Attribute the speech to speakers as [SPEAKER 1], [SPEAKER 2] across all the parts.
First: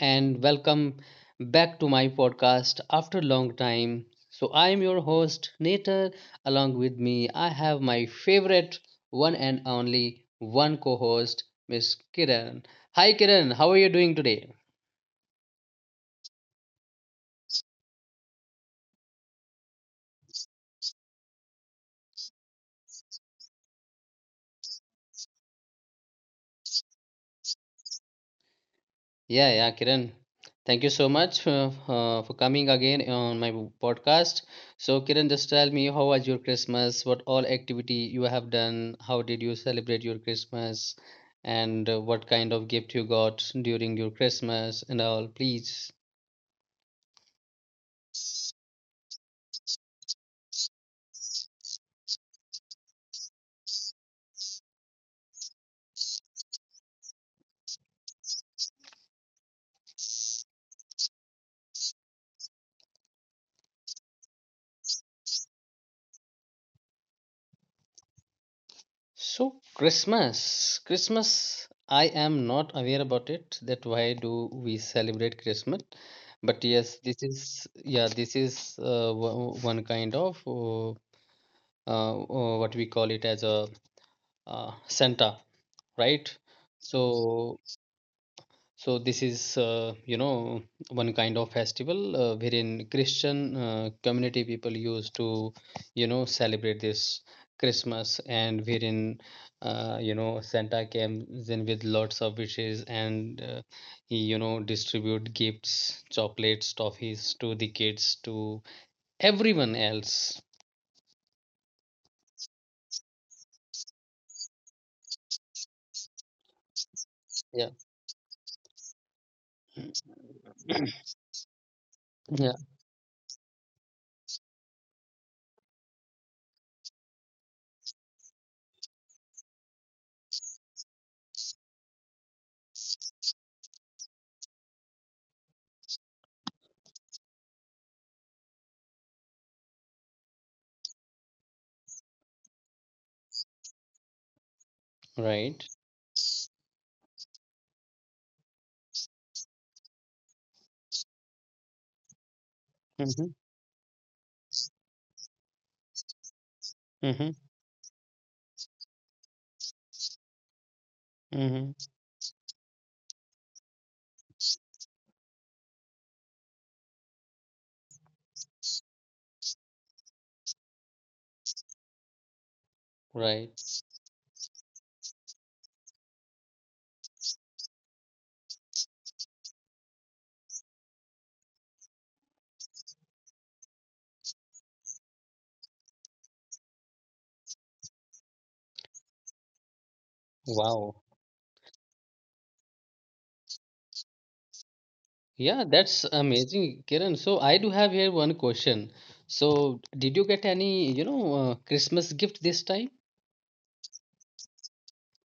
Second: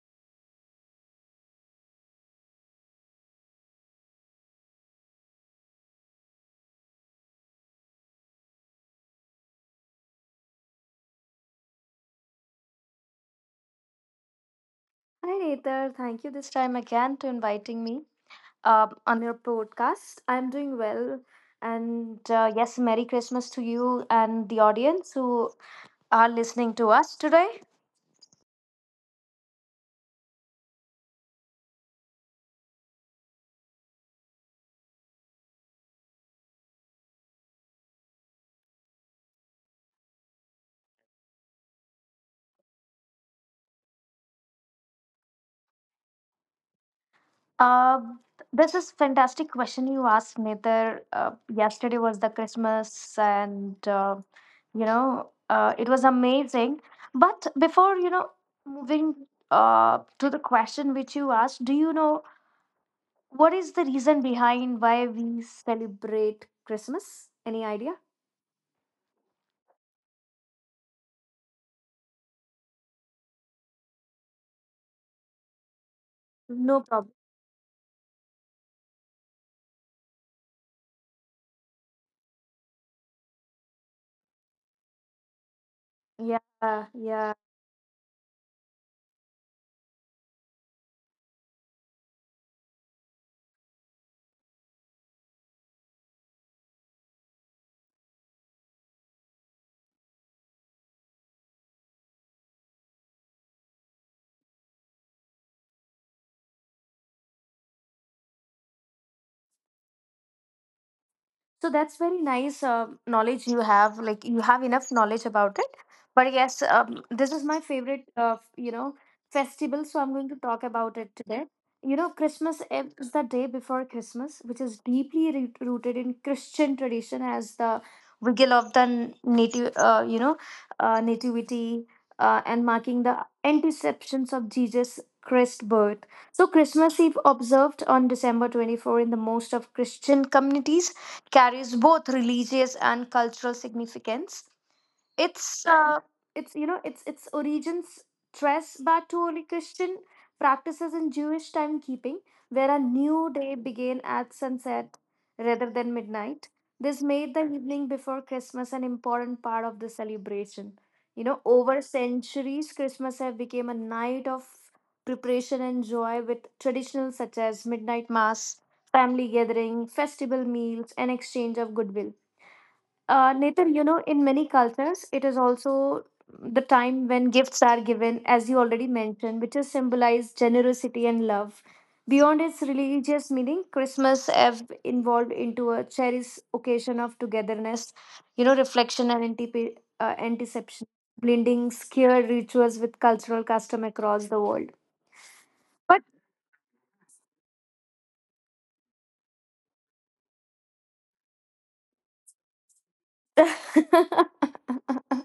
[SPEAKER 1] and welcome back to my podcast after a long time. So, I am your host, Nater. Along with me, I have my favorite one and only one co host, Miss Kiran. Hi, Kiran. How are you doing today?
[SPEAKER 2] Hi, Nether. Thank you this time again to inviting me on your podcast. I'm doing well. And yes, Merry Christmas to you and the audience who are listening to us today.
[SPEAKER 1] Yeah, yeah, Kiran. Thank you so much for coming again on my podcast. So, Kiran, just tell me how was your Christmas? What all activity you have done? How did you celebrate your Christmas? And what kind of gift you got during your Christmas and all, please.
[SPEAKER 2] Uh, this is fantastic question you asked, Nether. Yesterday was the Christmas and, it was amazing. But before moving to the question which you asked, do you know what is the reason behind why we celebrate Christmas? Any idea?
[SPEAKER 1] So, Christmas. I am not aware about it. That why do we celebrate Christmas? But
[SPEAKER 2] No
[SPEAKER 1] yes,
[SPEAKER 2] problem.
[SPEAKER 1] this is one kind of. What we call it as a Santa, right?
[SPEAKER 2] Yeah, yeah.
[SPEAKER 1] So, so this is you know one kind of festival wherein Christian community people used to you know celebrate this Christmas, and wherein you know Santa came in with lots of wishes, and he you know distribute gifts, chocolates, toffees to the kids to everyone else.
[SPEAKER 2] So that's very nice knowledge you have. Like you have enough knowledge about it. But yes, this is my
[SPEAKER 1] Yeah,
[SPEAKER 2] favorite, festival. So I'm going to talk about it today. You know,
[SPEAKER 1] yeah,
[SPEAKER 2] Christmas Eve is the day before Christmas, which is deeply rooted in Christian tradition as the vigil of the nativity and marking the anticeptions of Jesus Christ birth. So Christmas Eve observed on December 24 in the most of Christian communities carries both religious and cultural significance. it's
[SPEAKER 1] right.
[SPEAKER 2] uh, it's you know it's it's origins trace back to early Christian practices in Jewish timekeeping, where a new
[SPEAKER 1] Mm-hmm,
[SPEAKER 2] day began at sunset rather than midnight. This
[SPEAKER 1] mm-hmm,
[SPEAKER 2] made the evening before Christmas an important part of the celebration. You know, over
[SPEAKER 1] mm-hmm.
[SPEAKER 2] centuries, Christmas have become a night of preparation and joy, with traditions such as midnight mass, family gathering, festival meals, and exchange of goodwill.
[SPEAKER 1] Right.
[SPEAKER 2] Nathan, you know, in many cultures, it is also the time when gifts are given, as you already mentioned, which is symbolized generosity and love. Beyond its religious meaning, Christmas have evolved into a cherished occasion of togetherness, you know, reflection and anticipation,
[SPEAKER 1] Wow.
[SPEAKER 2] blending scared rituals with cultural custom across the world.
[SPEAKER 1] Yeah, that's amazing, Kiran. So I do have here one question. So did you get any, Christmas gift this time?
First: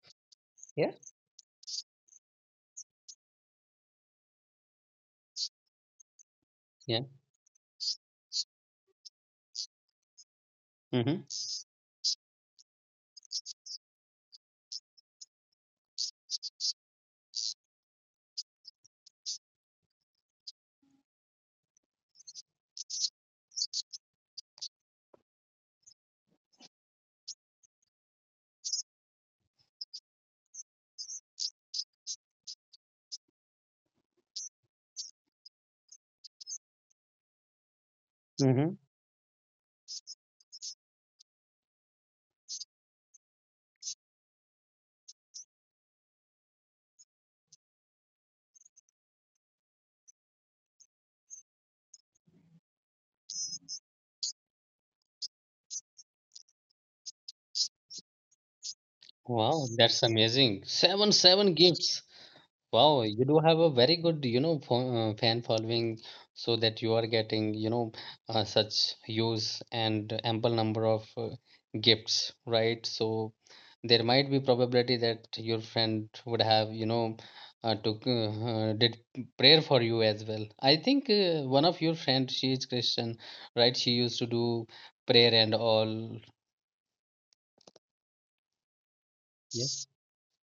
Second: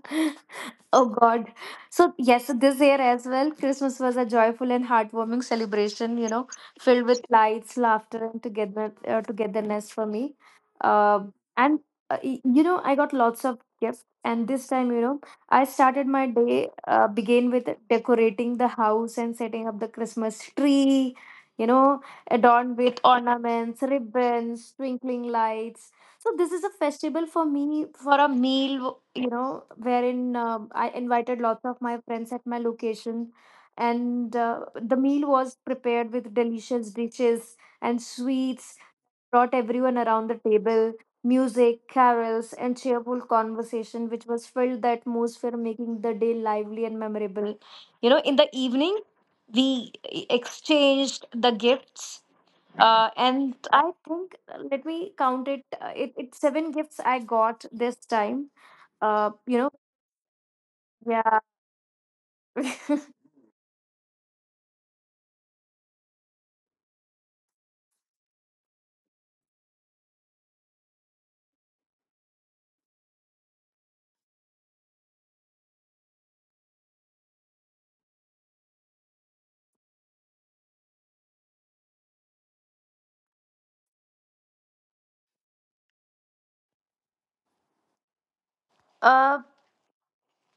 [SPEAKER 1] Yeah.
[SPEAKER 2] Oh God. So, yes, so this year as well, Christmas was a joyful and heartwarming celebration, you know,
[SPEAKER 1] Yeah.
[SPEAKER 2] filled with lights, laughter, and togetherness for me.
[SPEAKER 1] Mm-hmm.
[SPEAKER 2] Um and, y- you know, I got lots of gifts. And this time, you know, I started my day, began with decorating the house and setting up the Christmas tree, you know, adorned with ornaments, ribbons, twinkling lights. So this is a festival for me for a meal, you know, wherein I invited lots of my friends at my location, and the meal was prepared with delicious dishes and sweets.
[SPEAKER 1] Mm-hmm.
[SPEAKER 2] Brought everyone around the table, music, carols, and cheerful conversation, which was filled the atmosphere, making the day lively and memorable. You know, in the evening, we exchanged the gifts. And I think, let me count it. It it's seven gifts I got this time. Uh, you know,
[SPEAKER 1] Wow, that's amazing. Seven,
[SPEAKER 2] yeah.
[SPEAKER 1] seven gifts. Wow, you do have a very good, you know, fan following, so that you are getting, you know, such use and ample number of gifts, right? So there might be probability that your friend would have, you know, took did prayer for you as well. I think one of your friends, she is Christian, right? She used to do prayer and all.
[SPEAKER 2] uh,
[SPEAKER 1] Yeah,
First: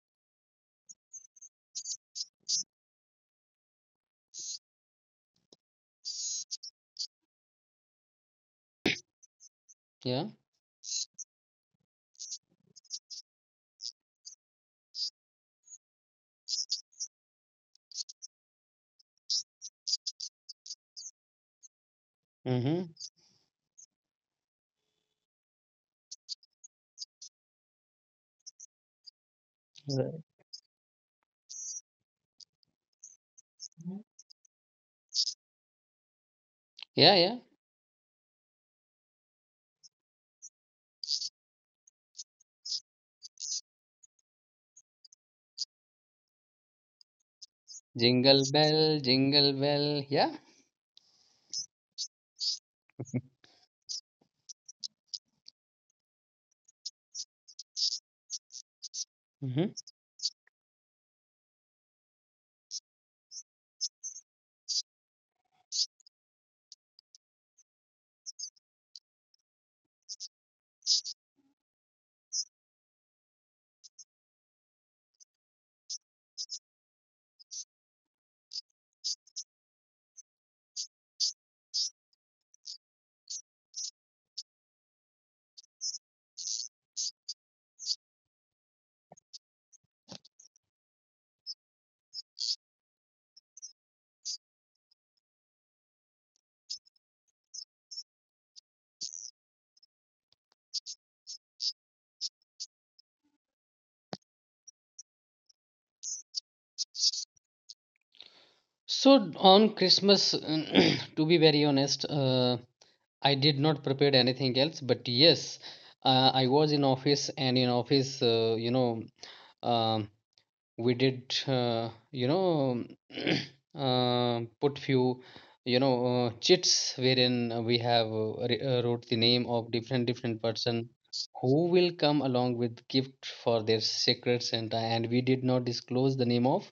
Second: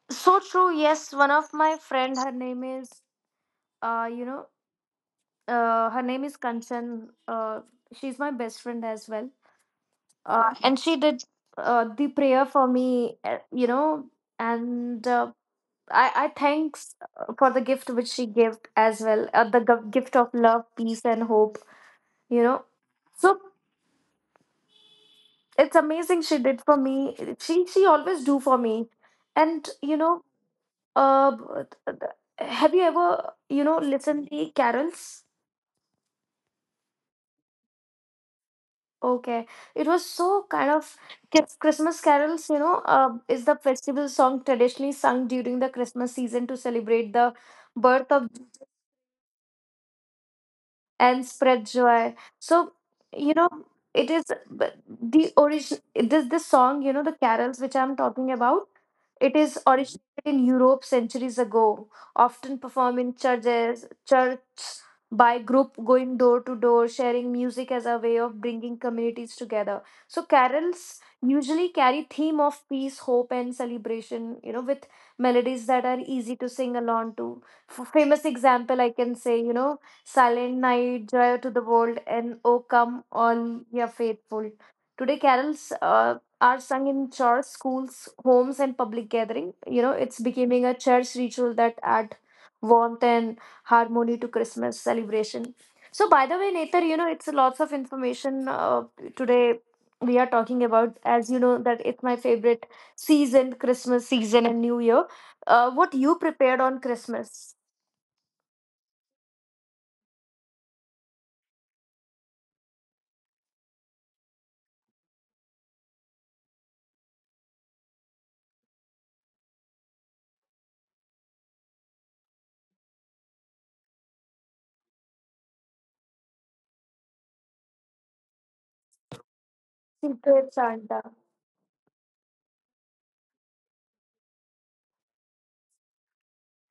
[SPEAKER 2] so true. Yes, one of my friend, her name is, uh, you know, her name is Kanchan. She's my best friend as well.
[SPEAKER 1] yeah.
[SPEAKER 2] And she did the prayer for me. You know, and uh, I thanks for the gift which she gave as well. The gift of love, peace, and hope. You know.
[SPEAKER 1] Mm-hmm.
[SPEAKER 2] So it's amazing she did for me. She always do for me. And you know, uh have you ever, you know, listened the carols?
[SPEAKER 1] Yeah, yeah.
[SPEAKER 2] Okay, it was so kind of Christmas carols, you know. Is the festival song traditionally sung during the Christmas season to celebrate the birth of
[SPEAKER 1] Jingle bell, jingle bell. Yeah.
[SPEAKER 2] and spread joy. So you know it is but the origin. This song, you know, the carols which I'm talking about. It is originated in Europe centuries ago, often performed in churches, church, by group going door to door, sharing music as a way of bringing communities together. So carols usually carry theme of peace, hope, and celebration. You know, with melodies that are easy to sing along to. Famous example I can say, you know, Silent Night, Joy to the World, and O Come All Ye Faithful. Today, carols are sung in church, schools, homes, and public gathering. You know, it's becoming a church ritual that add warmth and harmony to Christmas celebration. So, by the way, Nether, you know, it's lots of information today we are talking about. As you know, that it's my favorite season, Christmas season and New Year. What you prepared on Christmas?
[SPEAKER 1] So on Christmas, to be very honest, I did not prepare anything else. But yes, I was in office, and in office, you know, um we did you know put few you know chits wherein we have wrote the name of different different
[SPEAKER 2] Secret
[SPEAKER 1] person
[SPEAKER 2] Santa.
[SPEAKER 1] who will come along with gift for their secret santa, and we did not disclose the name of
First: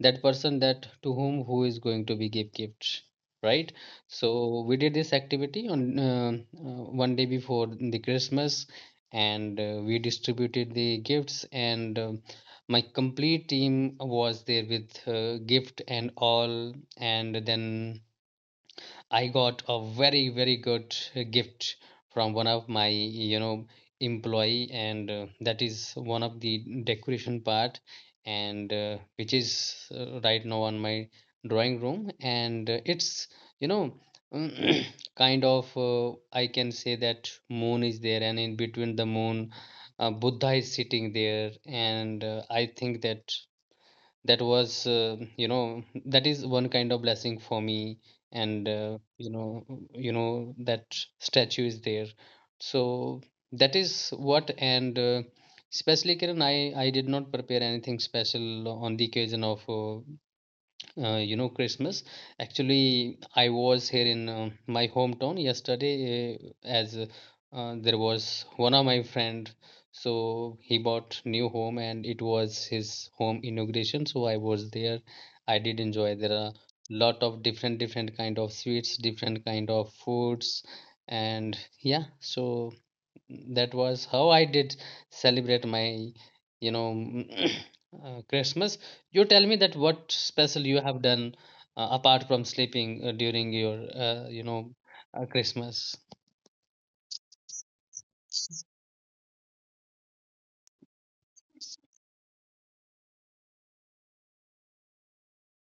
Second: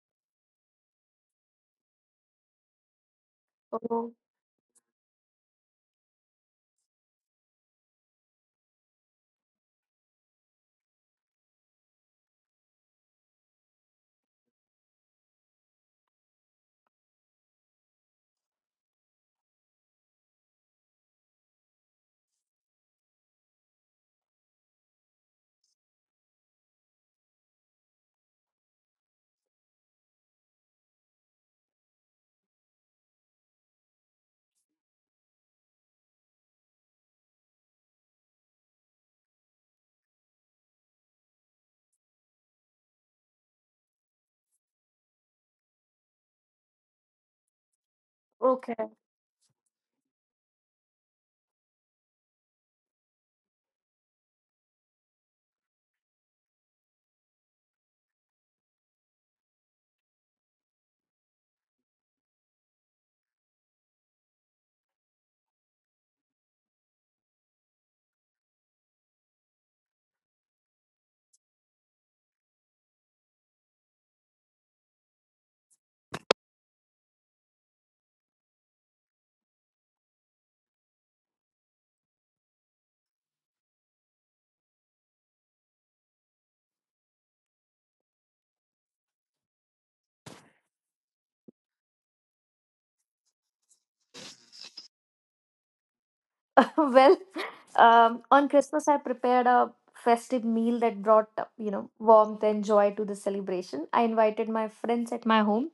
[SPEAKER 1] that person, that to whom who is going to be give gift, right?
[SPEAKER 2] Oh.
[SPEAKER 1] So we did this activity on 1 day before the Christmas, and we distributed the gifts, and my complete team was there with gift and all, and then I got a very good gift from one of my you know employee, and that is one of the decoration part, and which is right now on my drawing room, and it's you know kind of I can say that moon is there, and in between the moon Buddha is sitting there, and I think that that was you know, that is one kind of blessing for me, and
[SPEAKER 2] Okay.
[SPEAKER 1] you know, you know that statue is there, so that is what, and especially Kiran, I did not prepare anything special on the occasion of you know Christmas. Actually, I was here in my hometown yesterday, as there was one of my friend, so he bought new home, and it was his home inauguration, so I was there. I did enjoy. There are lot of different different kind of sweets, different kind of foods, and yeah, so that was how I did celebrate my you know Christmas. You tell me that what special you have done apart from sleeping during your you know Christmas.
[SPEAKER 2] Well, on Christmas, I prepared a festive meal that brought, you know, warmth and joy to the celebration. I invited my friends at my home,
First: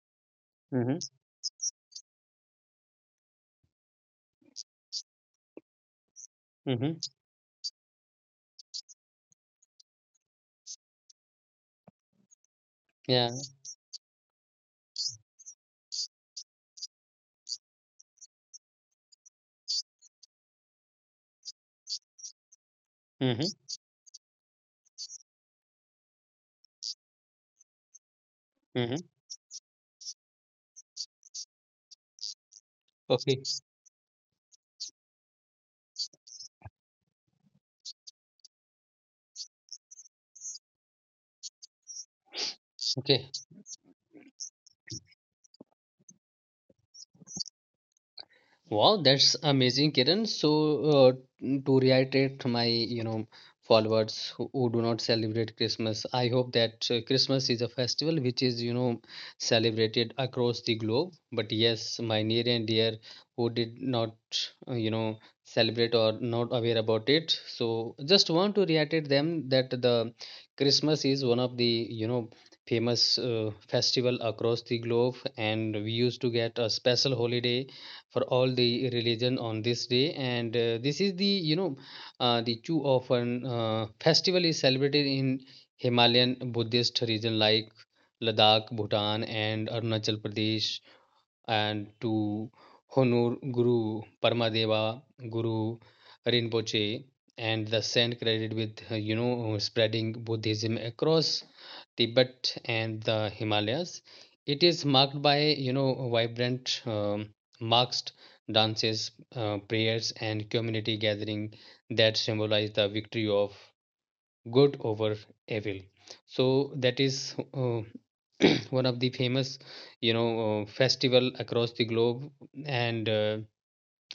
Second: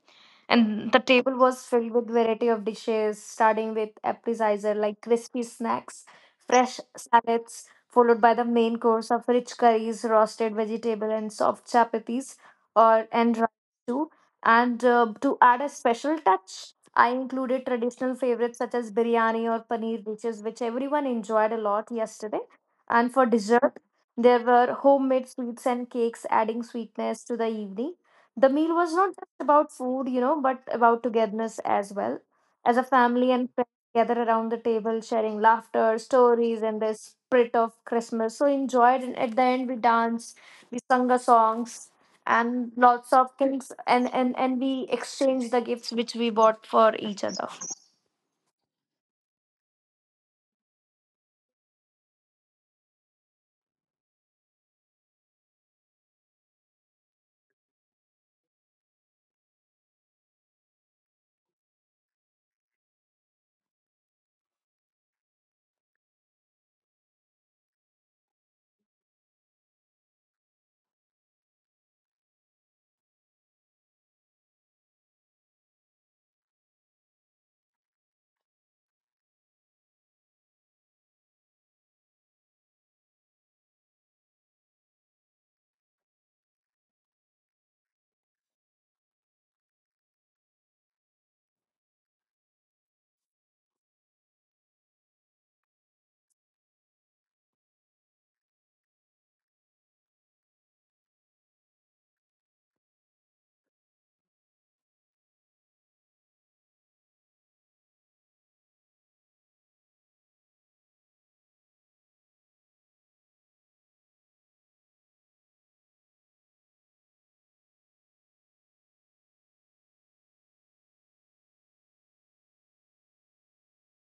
[SPEAKER 2] and
[SPEAKER 1] Mm-hmm.
[SPEAKER 2] the table was filled with variety of dishes, starting with appetizer like crispy snacks, fresh
[SPEAKER 1] Mm-hmm.
[SPEAKER 2] salads, followed by the main course of rich curries, roasted vegetable, and soft chapatis, or
[SPEAKER 1] Yeah.
[SPEAKER 2] and rice too. And to add a special touch. I included traditional favorites such as biryani or paneer dishes, which everyone enjoyed a lot yesterday. And for
[SPEAKER 1] Mm-hmm.
[SPEAKER 2] dessert, there were homemade sweets and cakes, adding sweetness to the evening. The meal was
[SPEAKER 1] Mm-hmm.
[SPEAKER 2] not just about food, you know, but about togetherness as well. As a family
[SPEAKER 1] Okay.
[SPEAKER 2] and friends gather around the table, sharing laughter, stories, and the spirit of Christmas. So enjoyed. And at the end, we danced, we sung a songs and lots
[SPEAKER 1] Okay.
[SPEAKER 2] of things, and we exchange the gifts which we bought for each other.
[SPEAKER 1] Wow, that's amazing, Kiran. So, uh, to reiterate my, you know, followers who do not celebrate Christmas, I hope that Christmas is a festival which is, you know, celebrated across the globe. But yes, my near and dear who did not, you know, celebrate or not aware about it. So, just want to reiterate them that the Christmas is one of the, you know, famous festival across the globe, and we used to get a special holiday for all the religion on this day, and this is the you know the too often festival is celebrated in Himalayan Buddhist region like Ladakh, Bhutan and Arunachal Pradesh, and to honor Guru Paramadeva, Guru Rinpoche, and the saint credited with you know spreading Buddhism across Tibet and the Himalayas. It is marked by you know vibrant masked dances, prayers, and community gathering that symbolize the victory of good over evil, so that is one of the famous you know festival across the globe, and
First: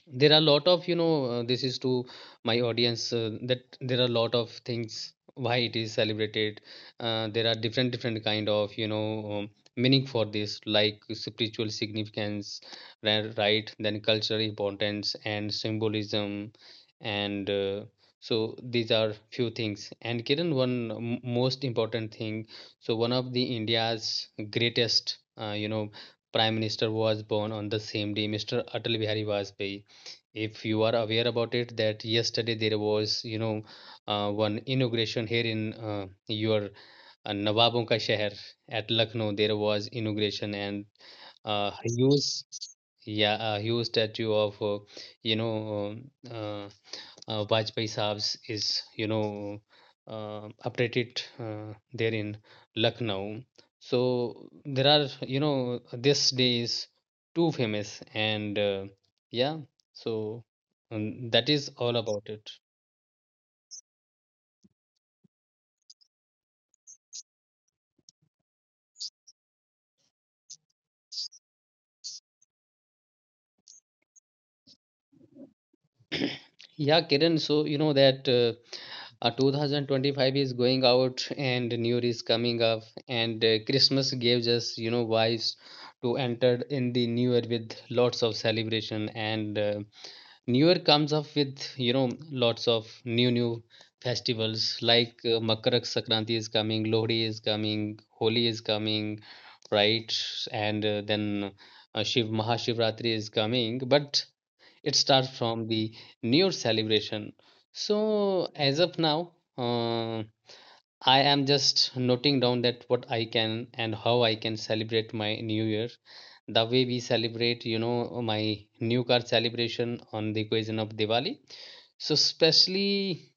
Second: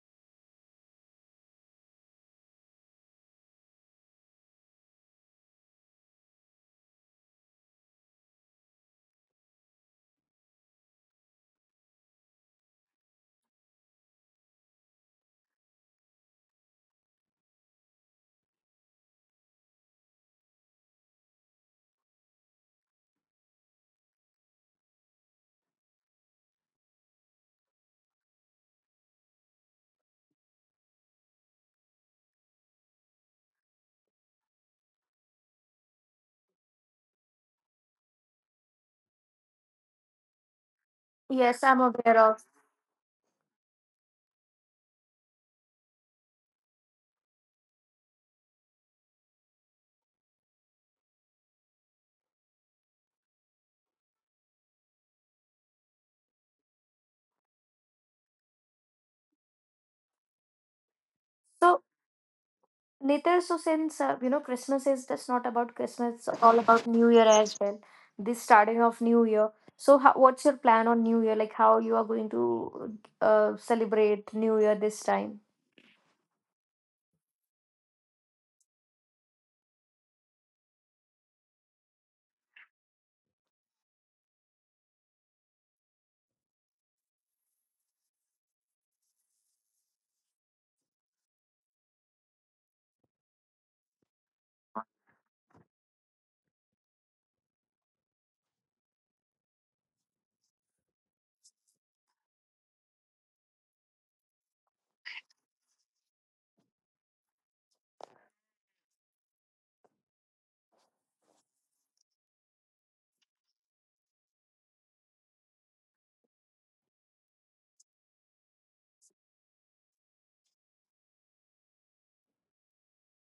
[SPEAKER 1] there are a lot of you know this is to my audience that there are a lot of things why it is celebrated. Uh, there are different different kind of you know meaning for this, like spiritual significance, right, then cultural importance and symbolism, and so these are few things. And Kiran, one most important thing, so one of the India's greatest you know prime minister was born on the same day, Mr. Atal Bihari Vajpayee. If you are aware about it, that yesterday there was you know one inauguration here in your Nawabon Ka Sheher at Lucknow, there was inauguration and
[SPEAKER 2] Yes, I'm aware
[SPEAKER 1] huge,
[SPEAKER 2] of.
[SPEAKER 1] yeah, a huge statue of you know Vajpayee Saab's is you know uprated there in Lucknow. So there are you know this day is too famous, and yeah, so that is
[SPEAKER 2] So
[SPEAKER 1] all about it.
[SPEAKER 2] Nithya, so since you know, Christmas is just not about Christmas, it's all about New Year as well, this starting of New Year. So how, what's your plan on New Year? Like how you are going to celebrate New Year this time?
[SPEAKER 1] Yeah, Kiran, so you know that 2025 is going out and New Year is coming up, and Christmas gives us, you know, vibes to enter in the New Year with lots of celebration. And New Year comes up with, you know, lots of new festivals like Makar Sankranti is coming, Lohri is coming, Holi is coming, right? And then Shiv Mahashivratri is coming. But it starts from the new year celebration. So as of now uh, I am just noting down that what I can and how I can celebrate my new year, the way we celebrate you know my new car celebration on the occasion of Diwali. So especially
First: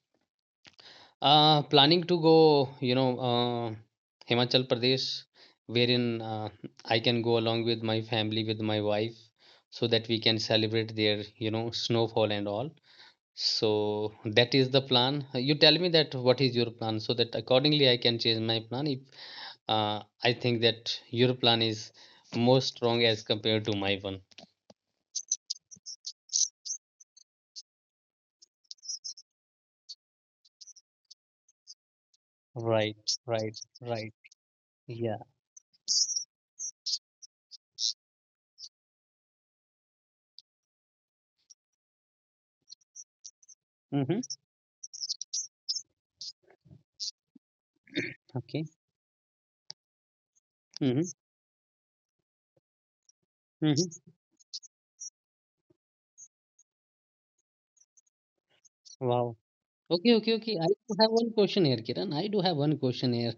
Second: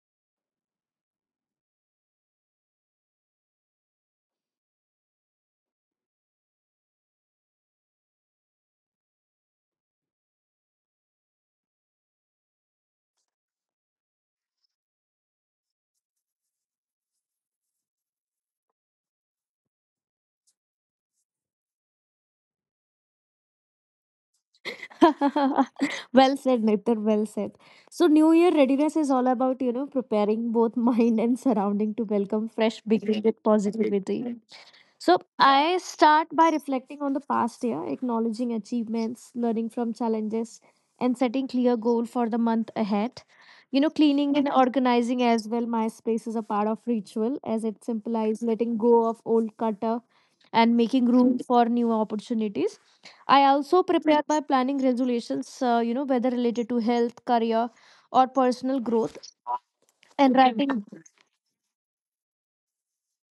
[SPEAKER 1] planning to go you know Himachal Pradesh, wherein uh, I can go along with my family, with my wife, so that we can celebrate their you know snowfall and all. So that is the plan. You tell me that what is your plan, so that accordingly I can change my plan if I think that your plan is more strong as compared to my one.
[SPEAKER 2] Well said, Nitar. Well said. So, New Year readiness is all about, you know, preparing both mind and surrounding to welcome fresh
[SPEAKER 1] Right,
[SPEAKER 2] beginning with
[SPEAKER 1] right, right.
[SPEAKER 2] positivity.
[SPEAKER 1] Yeah.
[SPEAKER 2] So I start by reflecting on the past year, acknowledging achievements, learning from challenges, and setting clear goal for the month ahead. You know,
[SPEAKER 1] Mm-hmm.
[SPEAKER 2] cleaning and organizing as well. My space is a part of ritual as it symbolizes
[SPEAKER 1] Okay.
[SPEAKER 2] letting go of old clutter and
[SPEAKER 1] Mm-hmm.
[SPEAKER 2] making room for new opportunities. I also
[SPEAKER 1] Mm-hmm.
[SPEAKER 2] prepare by planning resolutions, you know, whether related to health, career, or personal growth
[SPEAKER 1] Wow. Okay, okay,
[SPEAKER 2] and
[SPEAKER 1] okay. I
[SPEAKER 2] writing.
[SPEAKER 1] do have one question here, Kiran. I do have one question here.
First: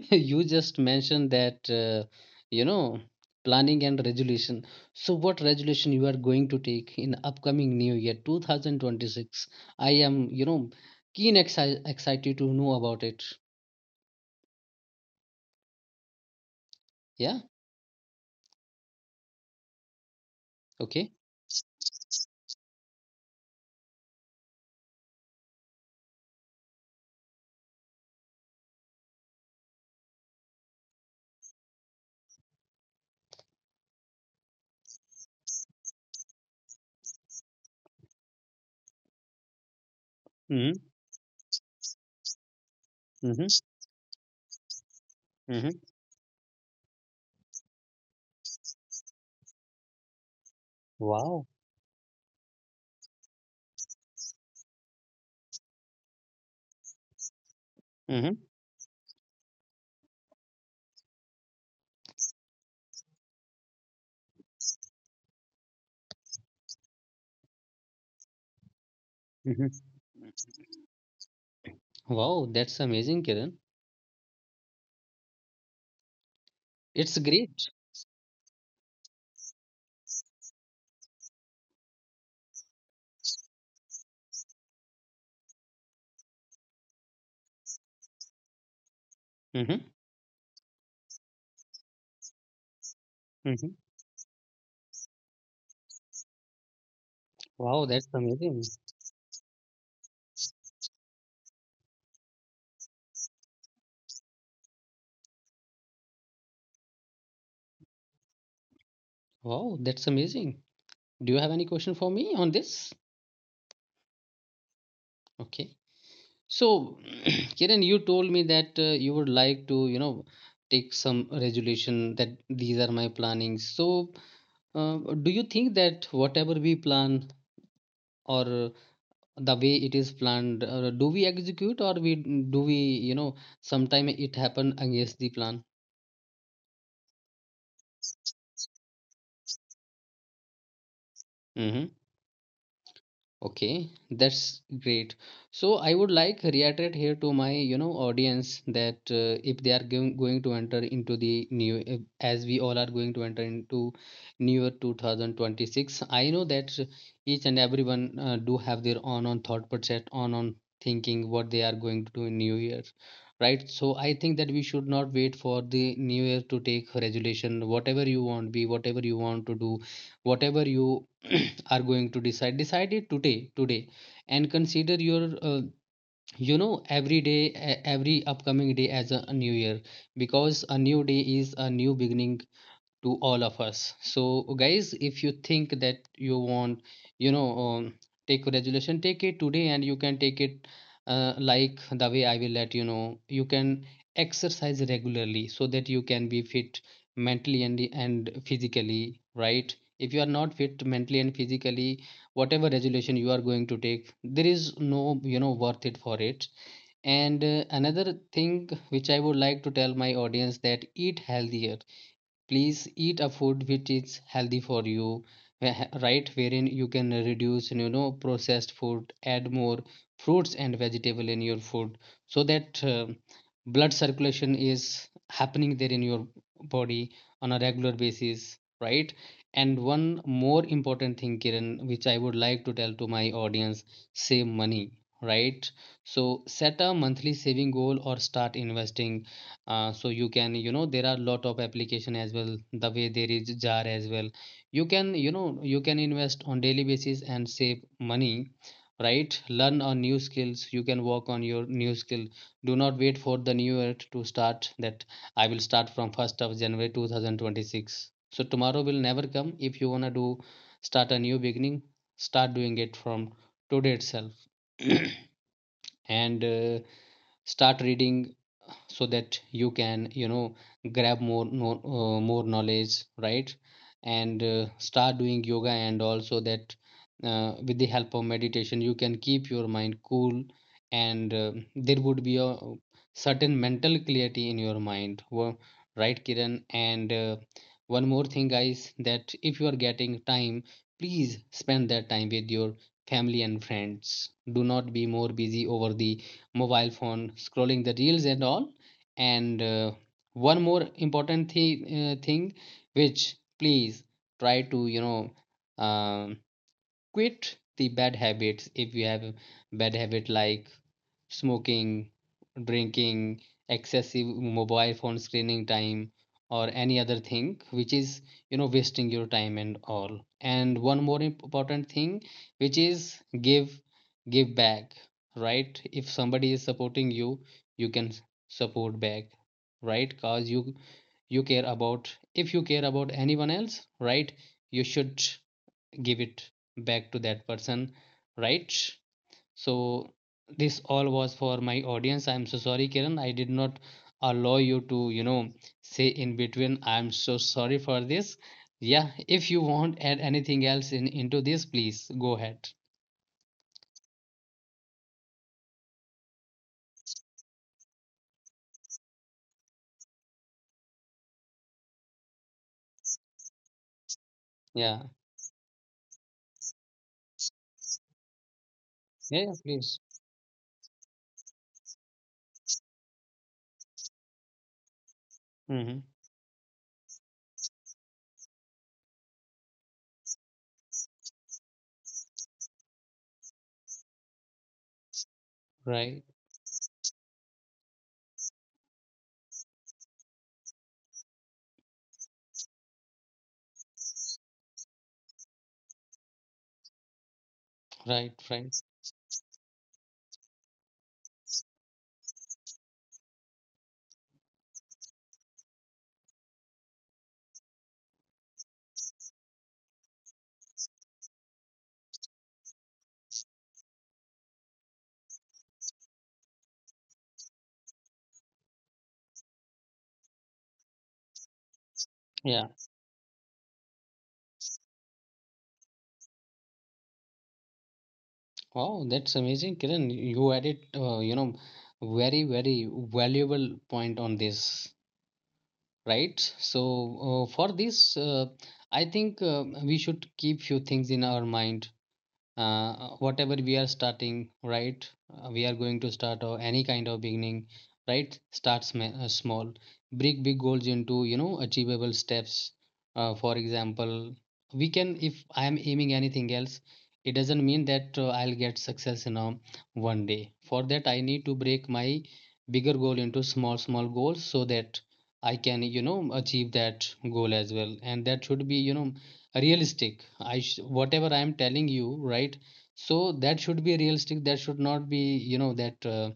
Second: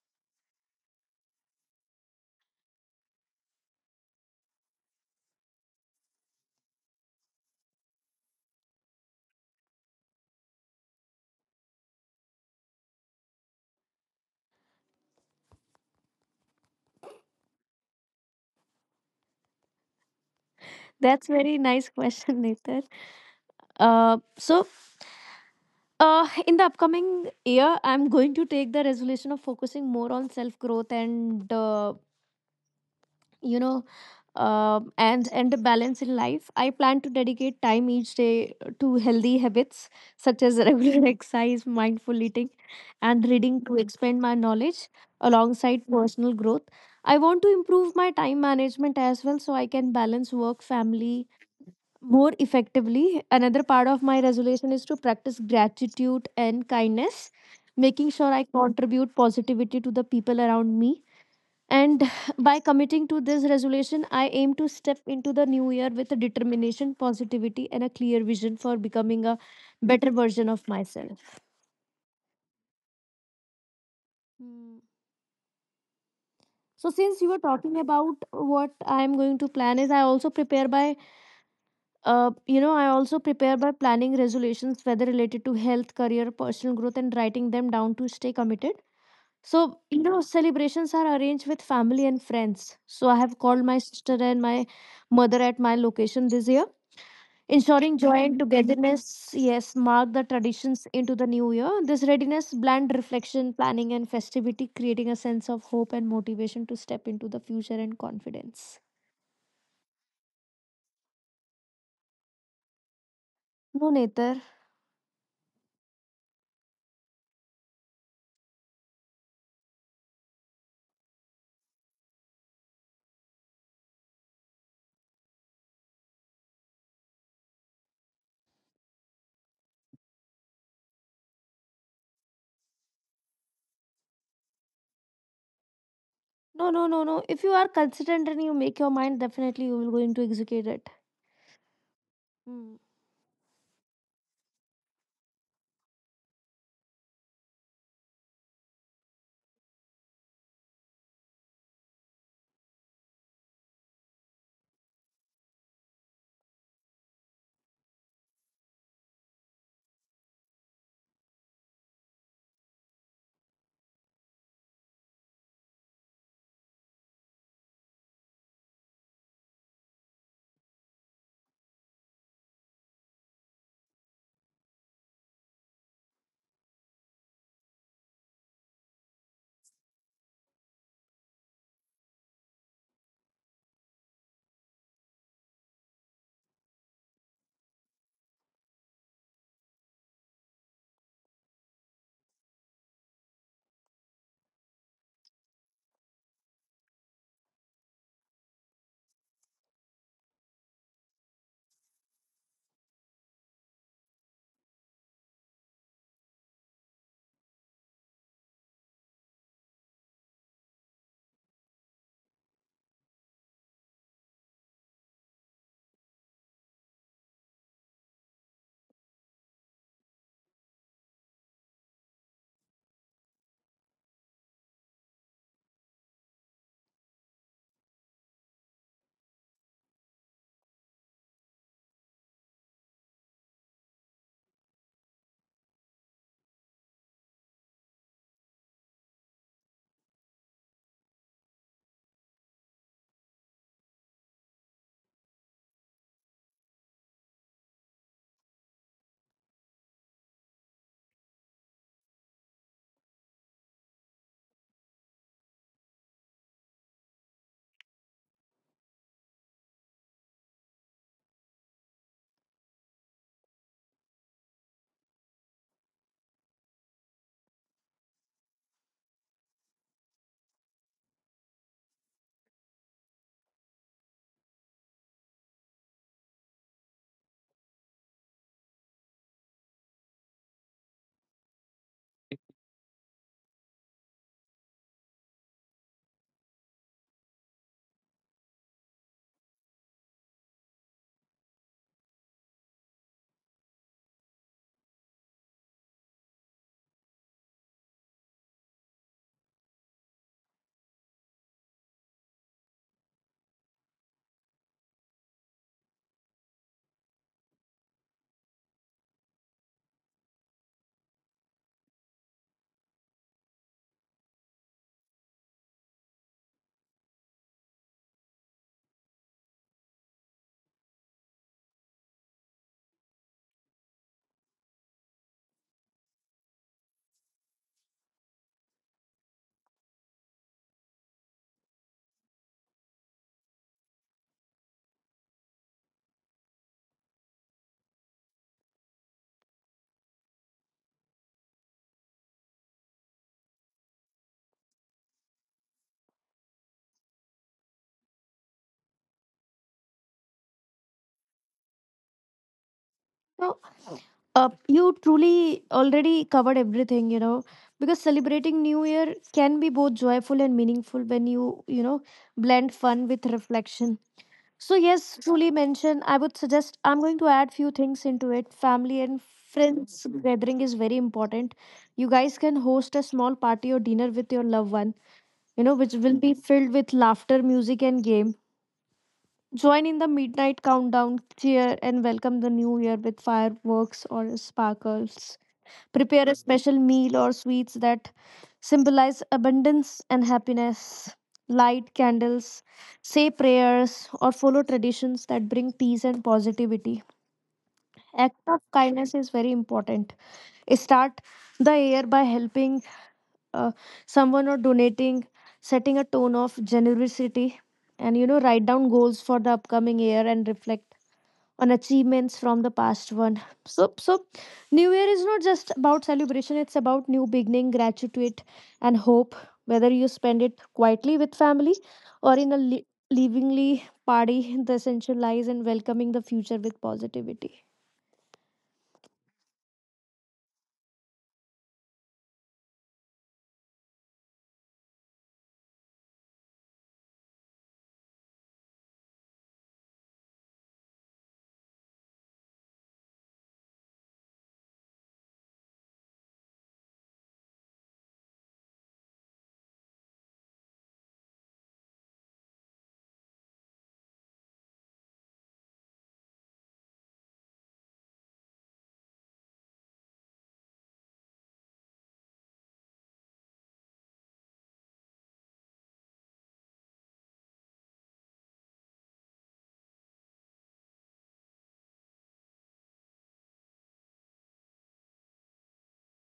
[SPEAKER 1] You just mentioned that you know planning and resolution, so what resolution you are going to take in upcoming new year 2026? I am you know keen excited to know about it. Yeah. Okay.
[SPEAKER 2] That's very nice question, Nathan. Uh, so in the upcoming year, I'm going to take the resolution of focusing more on self growth and you know and a balance in life. I plan to dedicate time each day to healthy habits such as
[SPEAKER 1] Mm-hmm.
[SPEAKER 2] regular exercise, mindful eating, and
[SPEAKER 1] Mm-hmm.
[SPEAKER 2] reading to expand my knowledge
[SPEAKER 1] Mm-hmm.
[SPEAKER 2] alongside personal growth. I want to improve my time management as well, so I can balance work, family,
[SPEAKER 1] Wow.
[SPEAKER 2] more effectively. Another part of my resolution is to practice gratitude and kindness, making sure
[SPEAKER 1] Mm-hmm.
[SPEAKER 2] I contribute positivity to the people around me. And by committing to this resolution, I aim to step into the new year with a determination, positivity, and a clear vision for becoming a
[SPEAKER 1] Mm-hmm.
[SPEAKER 2] better version of myself.
[SPEAKER 1] Wow, that's amazing, Kiran.
[SPEAKER 2] Hmm. So,
[SPEAKER 1] It's
[SPEAKER 2] since you were
[SPEAKER 1] great.
[SPEAKER 2] talking about what I'm going to plan, is I also prepare by you know, I also prepare by planning resolutions, whether related to health, career, personal growth, and writing them down to stay committed. So,
[SPEAKER 1] Mm-hmm.
[SPEAKER 2] you know, celebrations are arranged with family and friends. So, I have called
[SPEAKER 1] Mm-hmm.
[SPEAKER 2] my sister and my mother at my location this year.
[SPEAKER 1] Wow,
[SPEAKER 2] Ensuring
[SPEAKER 1] that's
[SPEAKER 2] joy and
[SPEAKER 1] amazing.
[SPEAKER 2] togetherness, yes, mark the traditions into the new year. This readiness, bland reflection, planning, and festivity, creating a sense of hope and motivation to step into the future and confidence.
[SPEAKER 1] Wow, that's amazing. Do you have any question for me on this?
[SPEAKER 2] No, Nether.
[SPEAKER 1] Okay. So, Kiran, you told me that you would like to, you know, take some resolution, that these are my plannings. So, do you think that whatever we plan or the way it is planned, do we execute, or we, you know, sometime it happen against the plan?
[SPEAKER 2] No, no, no, no. If you are consistent and you make your mind, definitely you will going to execute it.
[SPEAKER 1] Mm-hmm.
[SPEAKER 2] Hmm.
[SPEAKER 1] Okay, that's great. So I would like reiterate here to my you know audience that if they are going to enter into the new as we all are going to enter into new year 2026, I know that each and everyone do have their own on thought process, on thinking what they are going to do in new year, right? So I think that we should not wait for the new year to take resolution. Whatever you want, be whatever you want to do, whatever you are going to decide it today today and consider your uh, every day every upcoming day as a new year, because a new day is a new beginning to all of us. So guys, if you think that you want, you know um, take a resolution, take it today. And you can take it like the way I will let you know. You can exercise regularly so that you can be fit mentally and physically, right? If you are not fit mentally and physically, whatever resolution you are going to take, there is no, worth it for it. And another thing which I would like to tell my audience: that eat healthier. Please eat a food which is healthy for you, right? Wherein you can reduce, processed food, add more fruits and vegetable in your food, so that blood circulation is happening there in your body on a regular basis, right? And one more important thing, Kiran, which I would like to tell to my audience: save money, right? So set a monthly saving goal or start investing. So you know, there are lot of application as well. The way there is jar as well, you can invest on daily basis and save money, right? Learn on new skills. You can work on your new skill. Do not wait for the new year to start that. I will start from 1st of january 2026, so tomorrow will never come. If you want to do, start a new beginning, start doing it from today itself. And start reading so that you can, grab more knowledge, right? And start doing yoga, and also that with the help of meditation you can keep your mind cool. And there would be a certain mental clarity in your mind. Right, Kiran? And one more thing, guys: that if you are getting time, please spend that time with your family and friends. Do not be more busy over the mobile phone, scrolling the reels and all. And one more important thing, which, please try to um quit the bad habits. If you have a bad habit like smoking, drinking, excessive mobile phone screening time, or any other thing which is, wasting your time and all. And one more important thing, which is give give back, right? If somebody is supporting you, you can support back, right? Cause you care about if you care about anyone else, right, you should give it back to that person, right? So this all was for my audience. I'm so sorry, Kiran, I did not allow you to, say in between. I'm so sorry for this. Yeah, if you want add anything else in into this, please go ahead.
[SPEAKER 2] So, you truly already covered everything, you know, because celebrating New Year can be both joyful and meaningful when you know, blend fun with reflection. So,
[SPEAKER 1] Yeah.
[SPEAKER 2] yes, truly mentioned. I would suggest I'm going to add few things into it. Family and
[SPEAKER 1] Yeah, yeah, please.
[SPEAKER 2] friends gathering is very important. You guys can host a small party or dinner with your loved one, you know, which
[SPEAKER 1] Mm-hmm.
[SPEAKER 2] will be filled with laughter, music, and game. Join in the midnight countdown cheer and welcome the new year with fireworks or sparkles.
[SPEAKER 1] Right,
[SPEAKER 2] Prepare a special meal or sweets that symbolize abundance and happiness. Light candles, say prayers, or follow traditions that bring peace and positivity.
[SPEAKER 1] right,
[SPEAKER 2] Act of
[SPEAKER 1] right.
[SPEAKER 2] kindness is very important. Start the year by helping uh, someone or donating, setting a tone of generosity, and you know, write down goals for the upcoming year and reflect on achievements from the past one. So new year is not just about celebration, it's about new beginning, gratitude, and hope. Whether you spend it quietly with family or in a
[SPEAKER 1] Yeah.
[SPEAKER 2] livingly party, the essential lies in welcoming the future with positivity.
[SPEAKER 1] Wow, that's amazing, Kiran, you added uh, you know very, very valuable point on this, right? So for this I think we should keep few things in our mind. uh, Whatever we are starting, right? We are going to start, or any kind of beginning, right, start small. Break big goals into, achievable steps. For example, we can if I am aiming anything else, it doesn't mean that I'll get success in a one day. For that I need to break my bigger goal into small small goals, so that I can, achieve that goal as well. And that should be, realistic. Whatever I am telling you, right, so that should be realistic, that should not be, that uh,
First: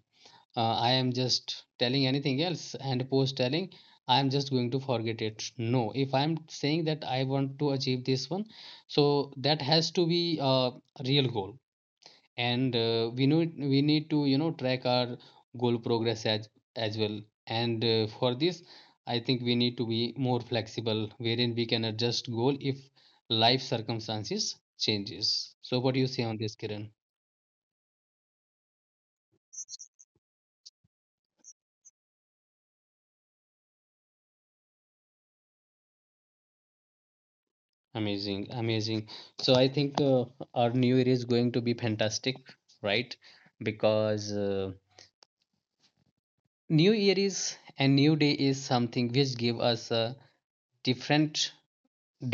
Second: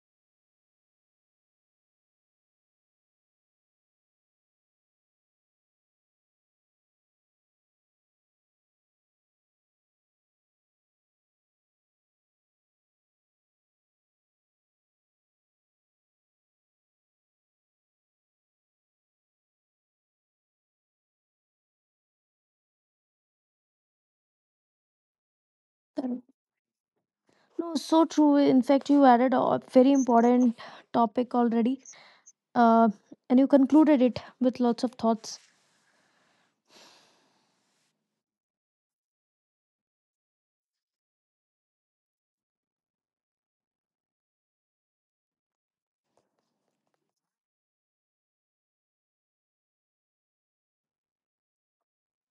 [SPEAKER 1] uh, I am just telling anything else, and post telling I am just going to forget it. No, if I am saying that I want to achieve this one, so that has to be a real goal. And we know we need to, track our goal progress as well. And for this I think we need to be more flexible, wherein we can adjust goal if life circumstances changes. So what do you say
[SPEAKER 2] Correct.
[SPEAKER 1] on this, Kiran?
[SPEAKER 2] No, so true. In fact, you added a very important topic already, uh, and you concluded it with lots of thoughts.
[SPEAKER 1] Amazing, amazing. So I think our new year is going to be fantastic, right? Because new year is, and new day is something which give us a different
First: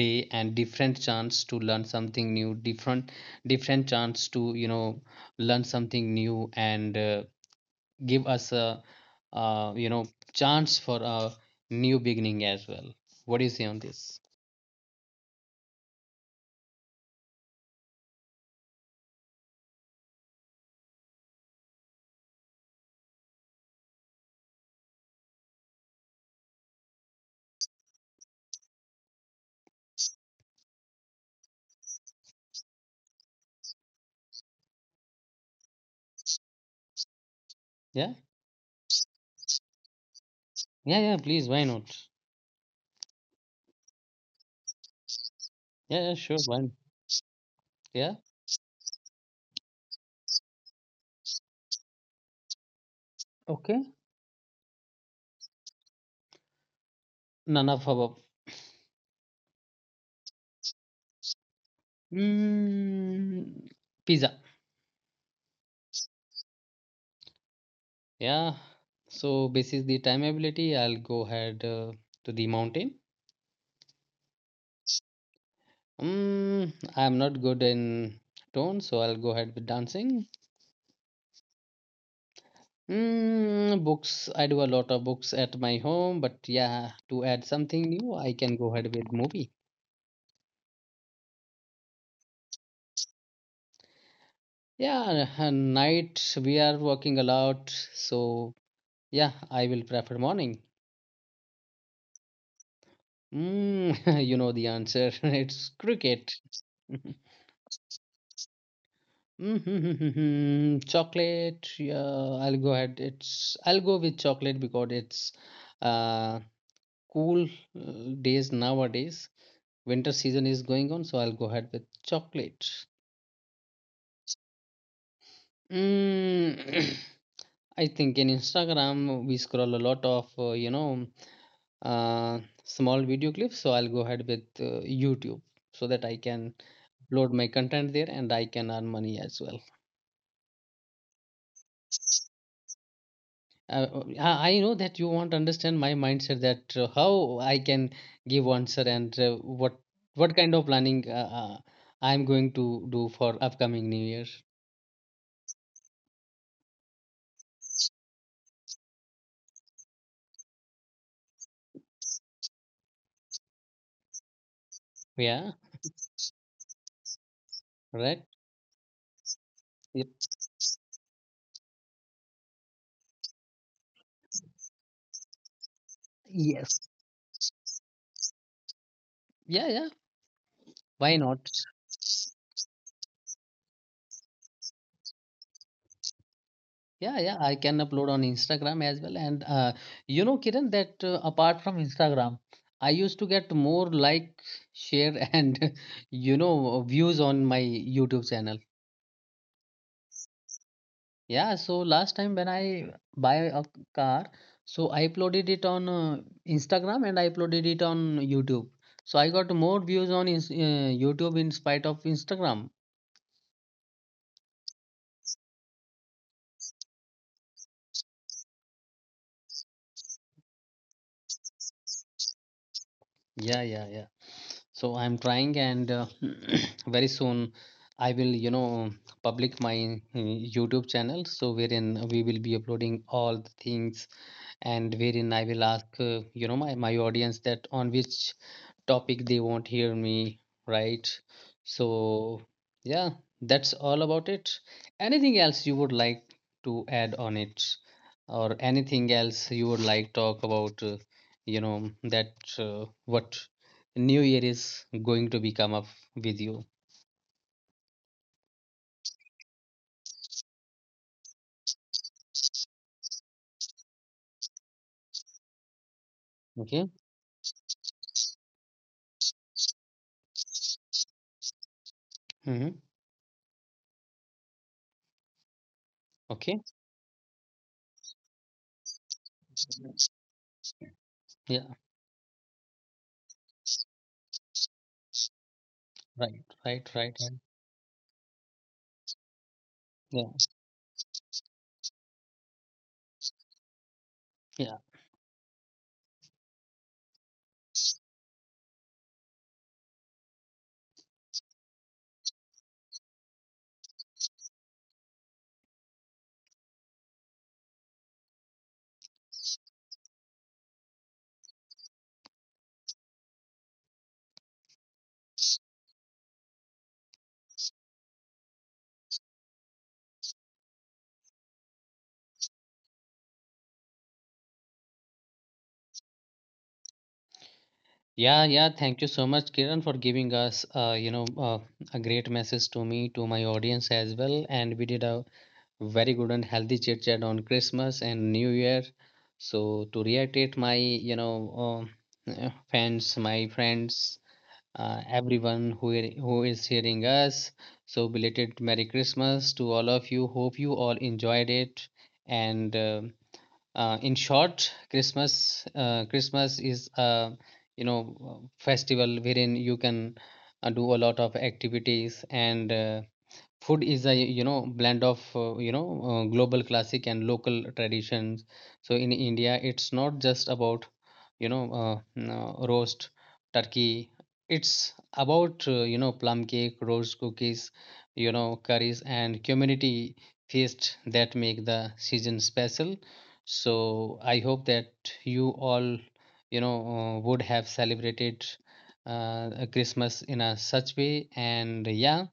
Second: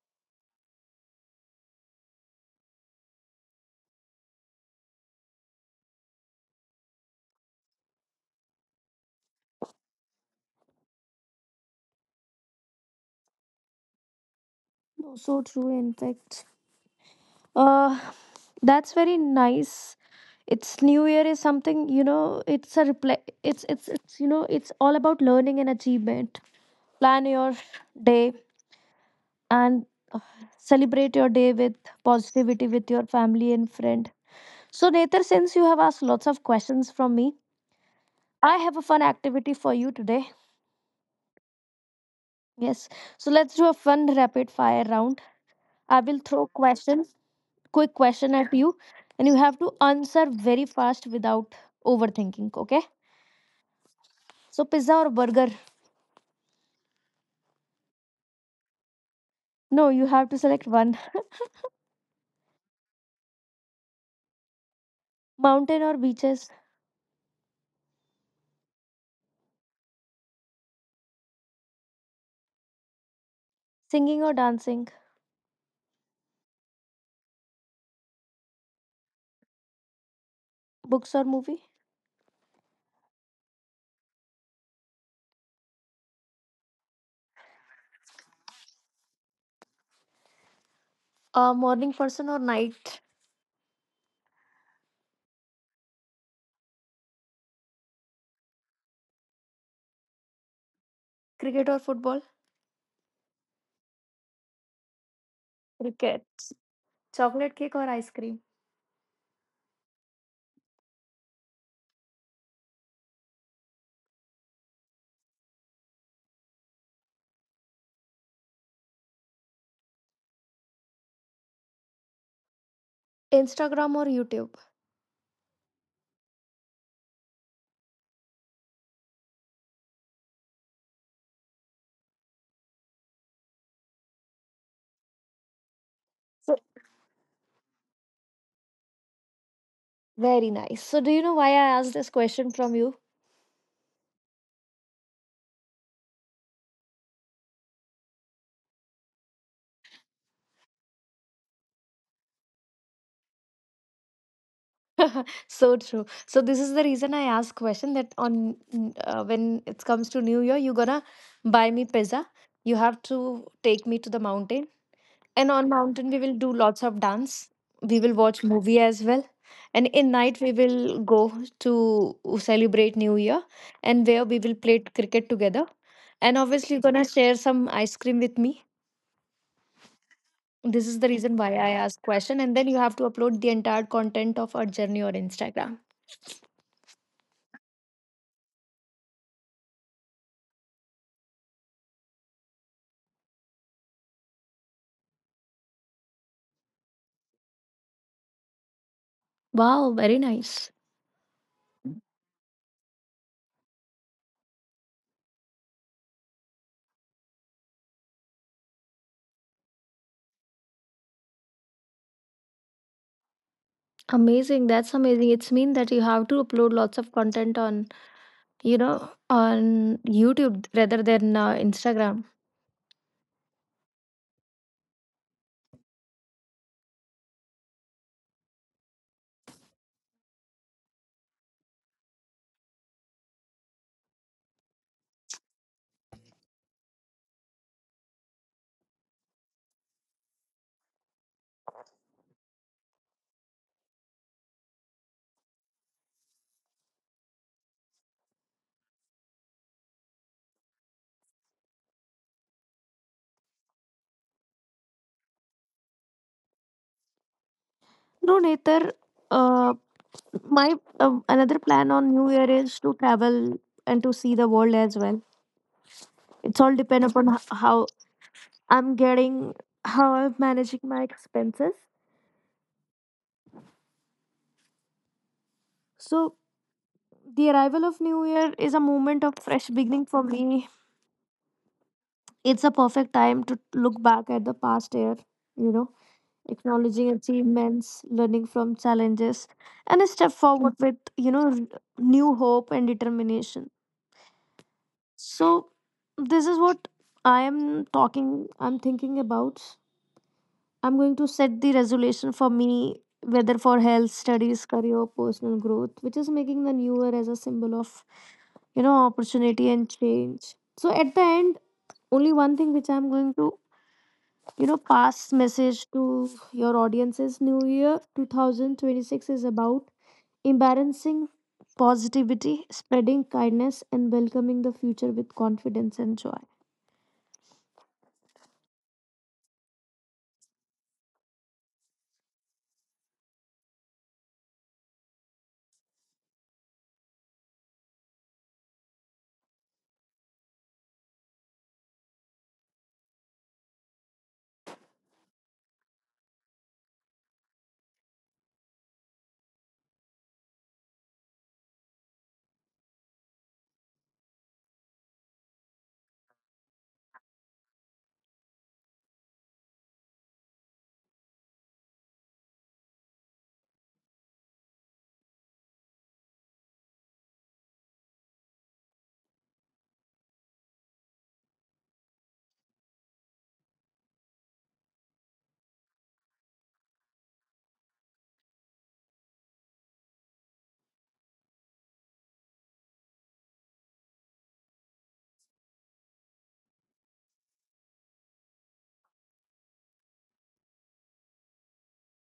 [SPEAKER 1] day and different chance to learn something new, different chance to, learn something new. And give us a uh, you know chance for a new beginning as well. What do you say on this?
[SPEAKER 2] No, so true. In fact, uh, that's very nice. It's new year is something, you know, it's a reply. It's you know, it's all about learning and achievement. Plan your day and uh, celebrate your day with positivity with your family and friend. So Nether, since you have asked lots of questions from me,
[SPEAKER 1] Yeah.
[SPEAKER 2] I have a fun activity for you today.
[SPEAKER 1] Yeah, yeah, please, why not?
[SPEAKER 2] Yes, so let's do a fun rapid fire round. I
[SPEAKER 1] Yeah, yeah,
[SPEAKER 2] will
[SPEAKER 1] sure,
[SPEAKER 2] throw
[SPEAKER 1] why not?
[SPEAKER 2] questions, quick
[SPEAKER 1] Yeah.
[SPEAKER 2] question at you, and you have to answer very fast without overthinking, okay?
[SPEAKER 1] Okay.
[SPEAKER 2] So, pizza or burger?
[SPEAKER 1] None of above.
[SPEAKER 2] No, you have to select one.
[SPEAKER 1] mm, Pizza.
[SPEAKER 2] Mountain or beaches?
[SPEAKER 1] Yeah, so this is the time ability, I'll go ahead to the mountain.
[SPEAKER 2] Singing or dancing?
[SPEAKER 1] I'm not good in tone, so I'll go ahead with dancing.
[SPEAKER 2] Books or movie?
[SPEAKER 1] Books. I do a lot of books at my home, but yeah, to add something new, I can go ahead with movie.
[SPEAKER 2] A morning person or night?
[SPEAKER 1] Yeah, night we are working a lot, so yeah, I will prefer morning.
[SPEAKER 2] Cricket or football?
[SPEAKER 1] You know the answer. It's
[SPEAKER 2] Cricket.
[SPEAKER 1] cricket.
[SPEAKER 2] Chocolate cake or ice cream?
[SPEAKER 1] Mm-hmm. Chocolate. Yeah, I'll go ahead. It's I'll go with chocolate because it's uh cool days nowadays, winter season is going on, so I'll go ahead with chocolate.
[SPEAKER 2] Instagram or YouTube?
[SPEAKER 1] Mm, I think in Instagram we scroll a lot of uh, small video clips, so I'll go ahead with YouTube, so that I can
[SPEAKER 2] So
[SPEAKER 1] load my content there and I can earn money as well.
[SPEAKER 2] very nice. So do you know why I asked this question from you?
[SPEAKER 1] Uh, I know that you want to understand my mindset, that how I can give answer, and what kind of planning I'm going to do for upcoming New Year.
[SPEAKER 2] So true. So this is the reason I asked question that on when it comes to New Year, you gonna buy me pizza. You have to take me to the mountain.
[SPEAKER 1] Yeah,
[SPEAKER 2] And on mountain, we will do lots of dance. We will
[SPEAKER 1] right.
[SPEAKER 2] watch movie as well. And
[SPEAKER 1] Yep.
[SPEAKER 2] in night, we will go to celebrate New Year, and where we will play cricket together. And obviously,
[SPEAKER 1] Yes.
[SPEAKER 2] you're gonna share some ice cream with me.
[SPEAKER 1] Yeah, yeah.
[SPEAKER 2] This is the
[SPEAKER 1] Why
[SPEAKER 2] reason
[SPEAKER 1] not?
[SPEAKER 2] why I asked question. And then you have to upload the entire content of our journey on Instagram.
[SPEAKER 1] Yeah, yeah, I can upload on Instagram as well. And you know, Kiran, that apart from Instagram, I used to get more like, share, and, views on my YouTube channel.
[SPEAKER 2] Wow, very nice.
[SPEAKER 1] Yeah. So last time when I buy a car, so I uploaded it on Instagram, and I uploaded it on YouTube. So I got more views on YouTube in spite of Instagram.
[SPEAKER 2] Amazing. That's amazing. It's mean that you have to upload lots of content on, you know, on YouTube rather than Instagram.
[SPEAKER 1] Yeah, yeah, yeah. So I'm trying, and very soon I will, public my YouTube channel, so wherein we will be uploading all the things, and wherein I will ask my audience that on which topic they won't hear me, right? So, yeah, that's all about it. Anything else you would like to add on it, or anything else you would like talk about? You know that what new year is going to be come up with you.
[SPEAKER 2] No, Netar, my another plan on New Year is to travel and to see the world as well. It's all
[SPEAKER 1] Okay.
[SPEAKER 2] depend upon how I'm getting, how I'm managing my expenses.
[SPEAKER 1] Mm-hmm.
[SPEAKER 2] So
[SPEAKER 1] Okay.
[SPEAKER 2] the arrival of New Year is a moment of fresh beginning for me.
[SPEAKER 1] Yeah.
[SPEAKER 2] It's a perfect time to look back at the past year, you know,
[SPEAKER 1] Right. Right.
[SPEAKER 2] acknowledging
[SPEAKER 1] Right. Right.
[SPEAKER 2] achievements, learning from challenges, and a
[SPEAKER 1] Yeah.
[SPEAKER 2] step forward with you know new hope and determination.
[SPEAKER 1] Yeah.
[SPEAKER 2] So this is what I am talking I'm thinking about. I'm going to set the resolution for me whether for health, studies, career, personal growth, which is making the new year as a symbol of you know opportunity and change. So at the end, only one thing which I'm going to, you know, pass message to your audience is new year 2026 is about embarrassing positivity, spreading kindness, and welcoming the future with confidence and joy.
[SPEAKER 1] Yeah, yeah. Thank you so much, Kiran, for giving us, a great message to me, to my audience as well. And we did a very good and healthy chit chat on Christmas and New Year. So to reiterate my, fans, my friends, everyone who is hearing us, so belated Merry Christmas to all of you. Hope you all enjoyed it. And in short, Christmas is a, festival wherein you can do a lot of activities and. Food is a, blend of global classic and local traditions. So in India, it's not just about, no, roast turkey. It's about plum cake, roast cookies, curries, and community feast that make the season special. So I hope that you all, would have celebrated Christmas in a such way. And yeah,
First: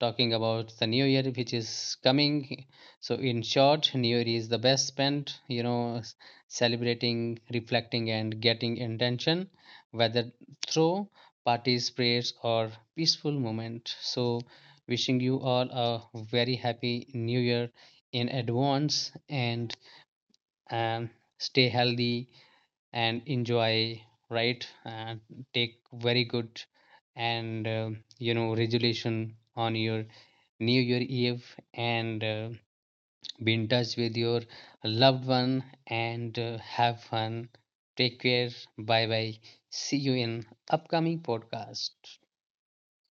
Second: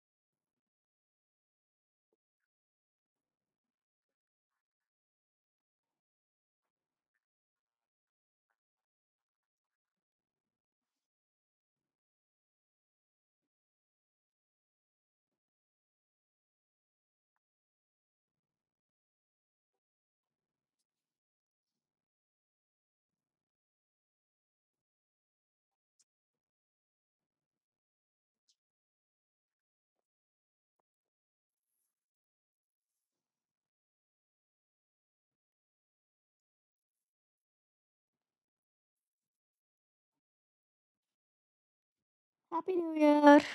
[SPEAKER 1] talking about the new year which is coming, so in short, new year is the best spent, celebrating, reflecting, and getting intention, whether through parties, prayers, or peaceful moment. So wishing you all a very happy new year in advance. And um, stay healthy and enjoy, right? Take very good and resolution on your new year eve, and be in touch with your loved one, and have fun. Take care. Bye bye. See you in upcoming podcast.
[SPEAKER 2] Happy New Year.